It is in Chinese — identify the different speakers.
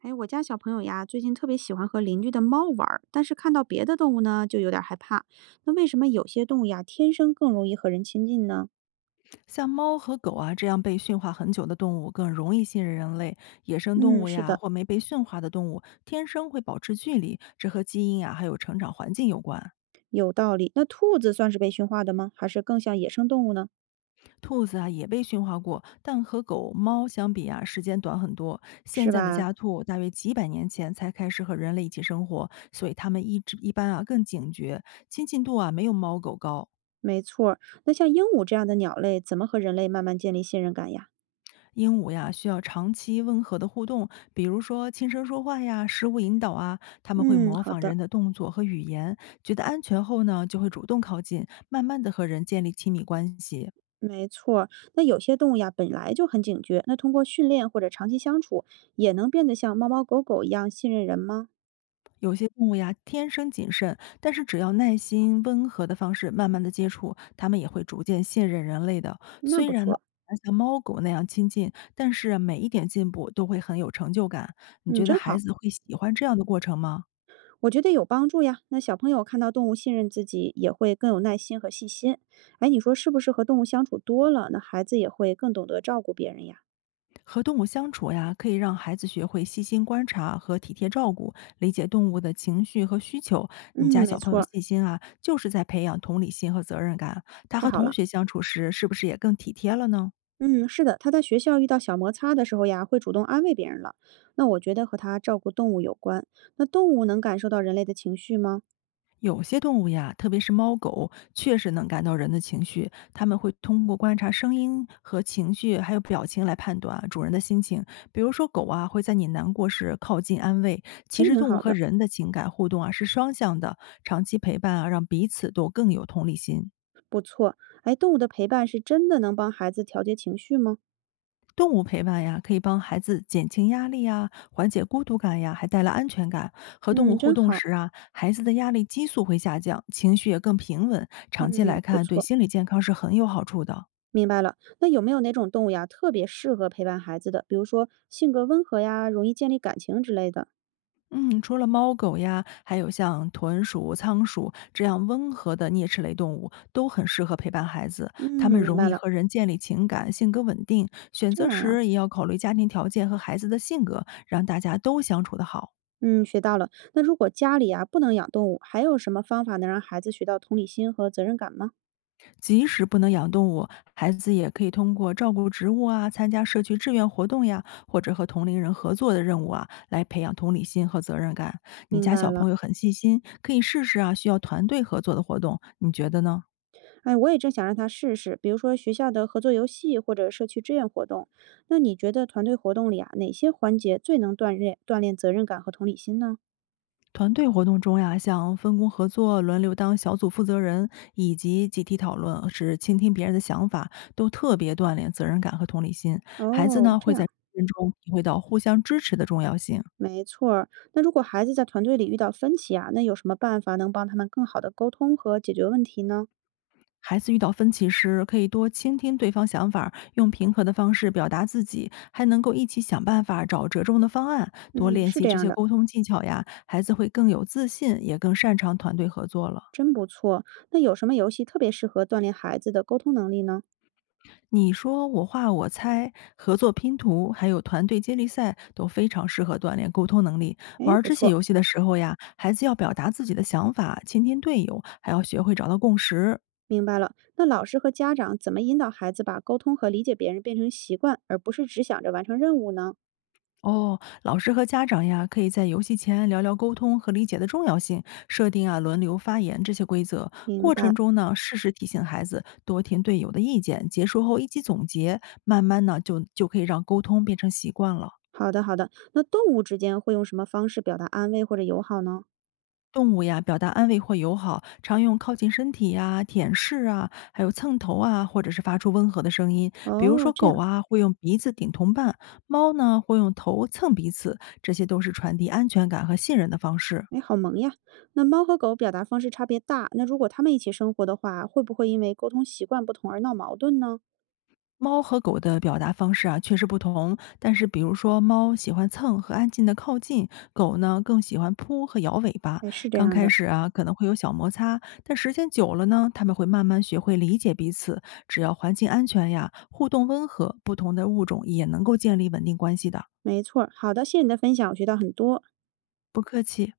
Speaker 1: 哎，我家小朋友呀，最近特别喜欢和邻居的猫玩儿，但是看到别的动物呢，就有点儿害怕。那为什么有些动物呀，天生更容易和人亲近呢？
Speaker 2: 像猫和狗啊这样被驯化很久的动物更容易信任人类，野生动
Speaker 1: 嗯，
Speaker 2: 物
Speaker 1: 是
Speaker 2: 呀
Speaker 1: 的，
Speaker 2: 或没被驯化的动物天生会保持距离，这和基因啊还有成长环境有关。
Speaker 1: 有道理。那兔子算是被驯化的吗？还是更像野生动物呢？
Speaker 2: 兔子啊也被驯化过，但和狗、猫相比啊时间短很多。现
Speaker 1: 是
Speaker 2: 在的
Speaker 1: 吧？
Speaker 2: 家兔大约几百年前才开始和人类一起生活，所以它们一直一般啊更警觉，亲近度啊没有猫狗高。
Speaker 1: 没错儿。那像鹦鹉这样的鸟类，怎么和人类慢慢建立信任感呀？
Speaker 2: 鹦鹉呀，需要长期温和的互动，比如说轻声说话呀、食物引导啊，它们会
Speaker 1: 嗯，
Speaker 2: 模
Speaker 1: 好
Speaker 2: 仿人
Speaker 1: 的，
Speaker 2: 的动作和语言，觉得安全后呢，就会主动靠近，慢慢的和人建立亲密关系。
Speaker 1: 没错儿。那有些动物呀，本来就很警觉，那通过训练或者长期相处，也能变得像猫猫狗狗一样信任人吗？
Speaker 2: 有些动物呀，天生谨慎，但是只要耐心、温和的方式慢慢的接触，它们也会逐渐信任人类的。
Speaker 1: 那
Speaker 2: 虽
Speaker 1: 不
Speaker 2: 然呢，
Speaker 1: 错，
Speaker 2: 很难像猫狗那样亲近，但是啊每一点进步都会很有成就感。你
Speaker 1: 嗯，
Speaker 2: 觉得
Speaker 1: 真
Speaker 2: 孩
Speaker 1: 好。
Speaker 2: 子会喜欢这样的过程吗？
Speaker 1: 我觉得有帮助呀。那小朋友看到动物信任自己，也会更有耐心和细心。哎，你说是不是和动物相处多了，那孩子也会更懂得照顾别人呀？
Speaker 2: 和动物相处呀，可以让孩子学会细心观察和体贴照顾，理解动物的情绪和需求。
Speaker 1: 嗯，
Speaker 2: 你家
Speaker 1: 没
Speaker 2: 小朋友
Speaker 1: 错儿。
Speaker 2: 细心啊，就是在培养同理心和责任感。他
Speaker 1: 太
Speaker 2: 和
Speaker 1: 好
Speaker 2: 同
Speaker 1: 了。
Speaker 2: 学相处时，是不是也更体贴了呢？
Speaker 1: 嗯，是的，他在学校遇到小摩擦的时候呀，会主动安慰别人了。那我觉得和他照顾动物有关。那动物能感受到人类的情绪吗？
Speaker 2: 有些动物呀，特别是猫狗，确实能感到人的情绪。它们会通过观察声音和情绪，还有表情来判断啊主人的心情。比如说，狗啊会在你难过时靠近安慰。其
Speaker 1: 真
Speaker 2: 实，
Speaker 1: 挺
Speaker 2: 动物
Speaker 1: 好
Speaker 2: 和
Speaker 1: 的，
Speaker 2: 人的情感互动啊是双向的，长期陪伴啊让彼此都更有同理心。
Speaker 1: 不错。哎，动物的陪伴是真的能帮孩子调节情绪吗？
Speaker 2: 动物陪伴呀，可以帮孩子减轻压力呀，缓解孤独感呀，还带来安全感。和动物
Speaker 1: 嗯，
Speaker 2: 互
Speaker 1: 真
Speaker 2: 动
Speaker 1: 好。
Speaker 2: 时啊，孩子的压力激素会下降，情绪也更平稳。长期来
Speaker 1: 嗯，不
Speaker 2: 看，对
Speaker 1: 错。
Speaker 2: 心理健康是很有好处的。
Speaker 1: 明白了，那有没有哪种动物呀，特别适合陪伴孩子的？比如说性格温和呀，容易建立感情之类的。
Speaker 2: 嗯，除了猫狗呀，还有像豚鼠、仓鼠这样温和的啮齿类动物，都很适合陪伴孩子。
Speaker 1: 嗯，
Speaker 2: 它们
Speaker 1: 明
Speaker 2: 容
Speaker 1: 白
Speaker 2: 易
Speaker 1: 了，
Speaker 2: 和人建立情感，性格稳定。选
Speaker 1: 这
Speaker 2: 择
Speaker 1: 样啊，
Speaker 2: 时也要考虑家庭条件和孩子的性格，让大家都相处得好。
Speaker 1: 嗯，学到了。那如果家里啊不能养动物，还有什么方法能让孩子学到同理心和责任感吗？
Speaker 2: 即使不能养动物，孩子也可以通过照顾植物啊、参加社区志愿活动呀，或者和同龄人合作的任务啊，来培养同理心和责任感。你
Speaker 1: 明
Speaker 2: 家
Speaker 1: 白
Speaker 2: 小
Speaker 1: 了，
Speaker 2: 朋友很细心，可以试试啊，需要团队合作的活动，你觉得呢？
Speaker 1: 哎，我也正想让他试试，比如说学校的合作游戏或者社区志愿活动。那你觉得团队活动里啊，哪些环节最能锻炼责任感和同理心呢？
Speaker 2: 团队活动中呀，像分工合作、轮流当小组负责人，以及集体讨论，是倾听别人的想法，都特别锻炼责任感和同理心。孩子
Speaker 1: 哦，
Speaker 2: 呢，
Speaker 1: 这
Speaker 2: 会
Speaker 1: 样
Speaker 2: 在
Speaker 1: 啊。
Speaker 2: 中体会到互相支持的重要性。
Speaker 1: 没错儿，那如果孩子在团队里遇到分歧啊，那有什么办法能帮他们更好的沟通和解决问题呢？
Speaker 2: 孩子遇到分歧时，可以多倾听对方想法儿用平和的方式表达自己，还能够一起想办法找折中的方案。多
Speaker 1: 嗯，
Speaker 2: 练
Speaker 1: 是
Speaker 2: 习
Speaker 1: 这
Speaker 2: 这
Speaker 1: 样
Speaker 2: 些
Speaker 1: 的，
Speaker 2: 沟通技巧呀，孩子会更有自信，也更擅长团队合作了。
Speaker 1: 真不错。那有什么游戏特别适合锻炼孩子的沟通能力呢？
Speaker 2: 你说我画我猜、合作拼图，还有团队接力赛都非常适合锻炼沟通能力。玩
Speaker 1: 哎，
Speaker 2: 儿
Speaker 1: 不
Speaker 2: 这些
Speaker 1: 错，
Speaker 2: 游戏的时候呀，孩子要表达自己的想法，倾听队友，还要学会找到共识。
Speaker 1: 明白了。那老师和家长怎么引导孩子把沟通和理解别人变成习惯，而不是只想着完成任务呢？
Speaker 2: 哦，老师和家长呀，可以在游戏前聊聊沟通和理解的重要性，设定啊轮流发言这些规则。
Speaker 1: 明
Speaker 2: 过程
Speaker 1: 白。
Speaker 2: 中呢，适时提醒孩子多听队友的意见，结束后一起总结，慢慢呢就可以让沟通变成习惯了。
Speaker 1: 好的，好的。那动物之间会用什么方式表达安慰或者友好呢？
Speaker 2: 动物呀，表达安慰或友好，常用靠近身体呀、舔舐啊，还有蹭头啊，或者是发出温和的声音。比如
Speaker 1: 哦，
Speaker 2: 说
Speaker 1: 这
Speaker 2: 狗
Speaker 1: 样。
Speaker 2: 啊，会用鼻子顶同伴；猫呢，会用头蹭彼此，这些都是传递安全感和信任的方式。
Speaker 1: 哎，好萌呀！那猫和狗表达方式差别大，那如果它们一起生活的话，会不会因为沟通习惯不同而闹矛盾呢？
Speaker 2: 猫和狗的表达方式啊，确实不同。但是，比如说，猫喜欢蹭和安静的靠近，狗呢更喜欢扑和摇尾巴。
Speaker 1: 哎，是这
Speaker 2: 刚
Speaker 1: 样
Speaker 2: 开
Speaker 1: 的，
Speaker 2: 始啊，可能会有小摩擦，但时间久了呢，它们会慢慢学会理解彼此。只要环境安全呀，互动温和，不同的物种也能够建立稳定关系的。
Speaker 1: 没错儿好的，谢谢你的分享，我学到很多。
Speaker 2: 不客气。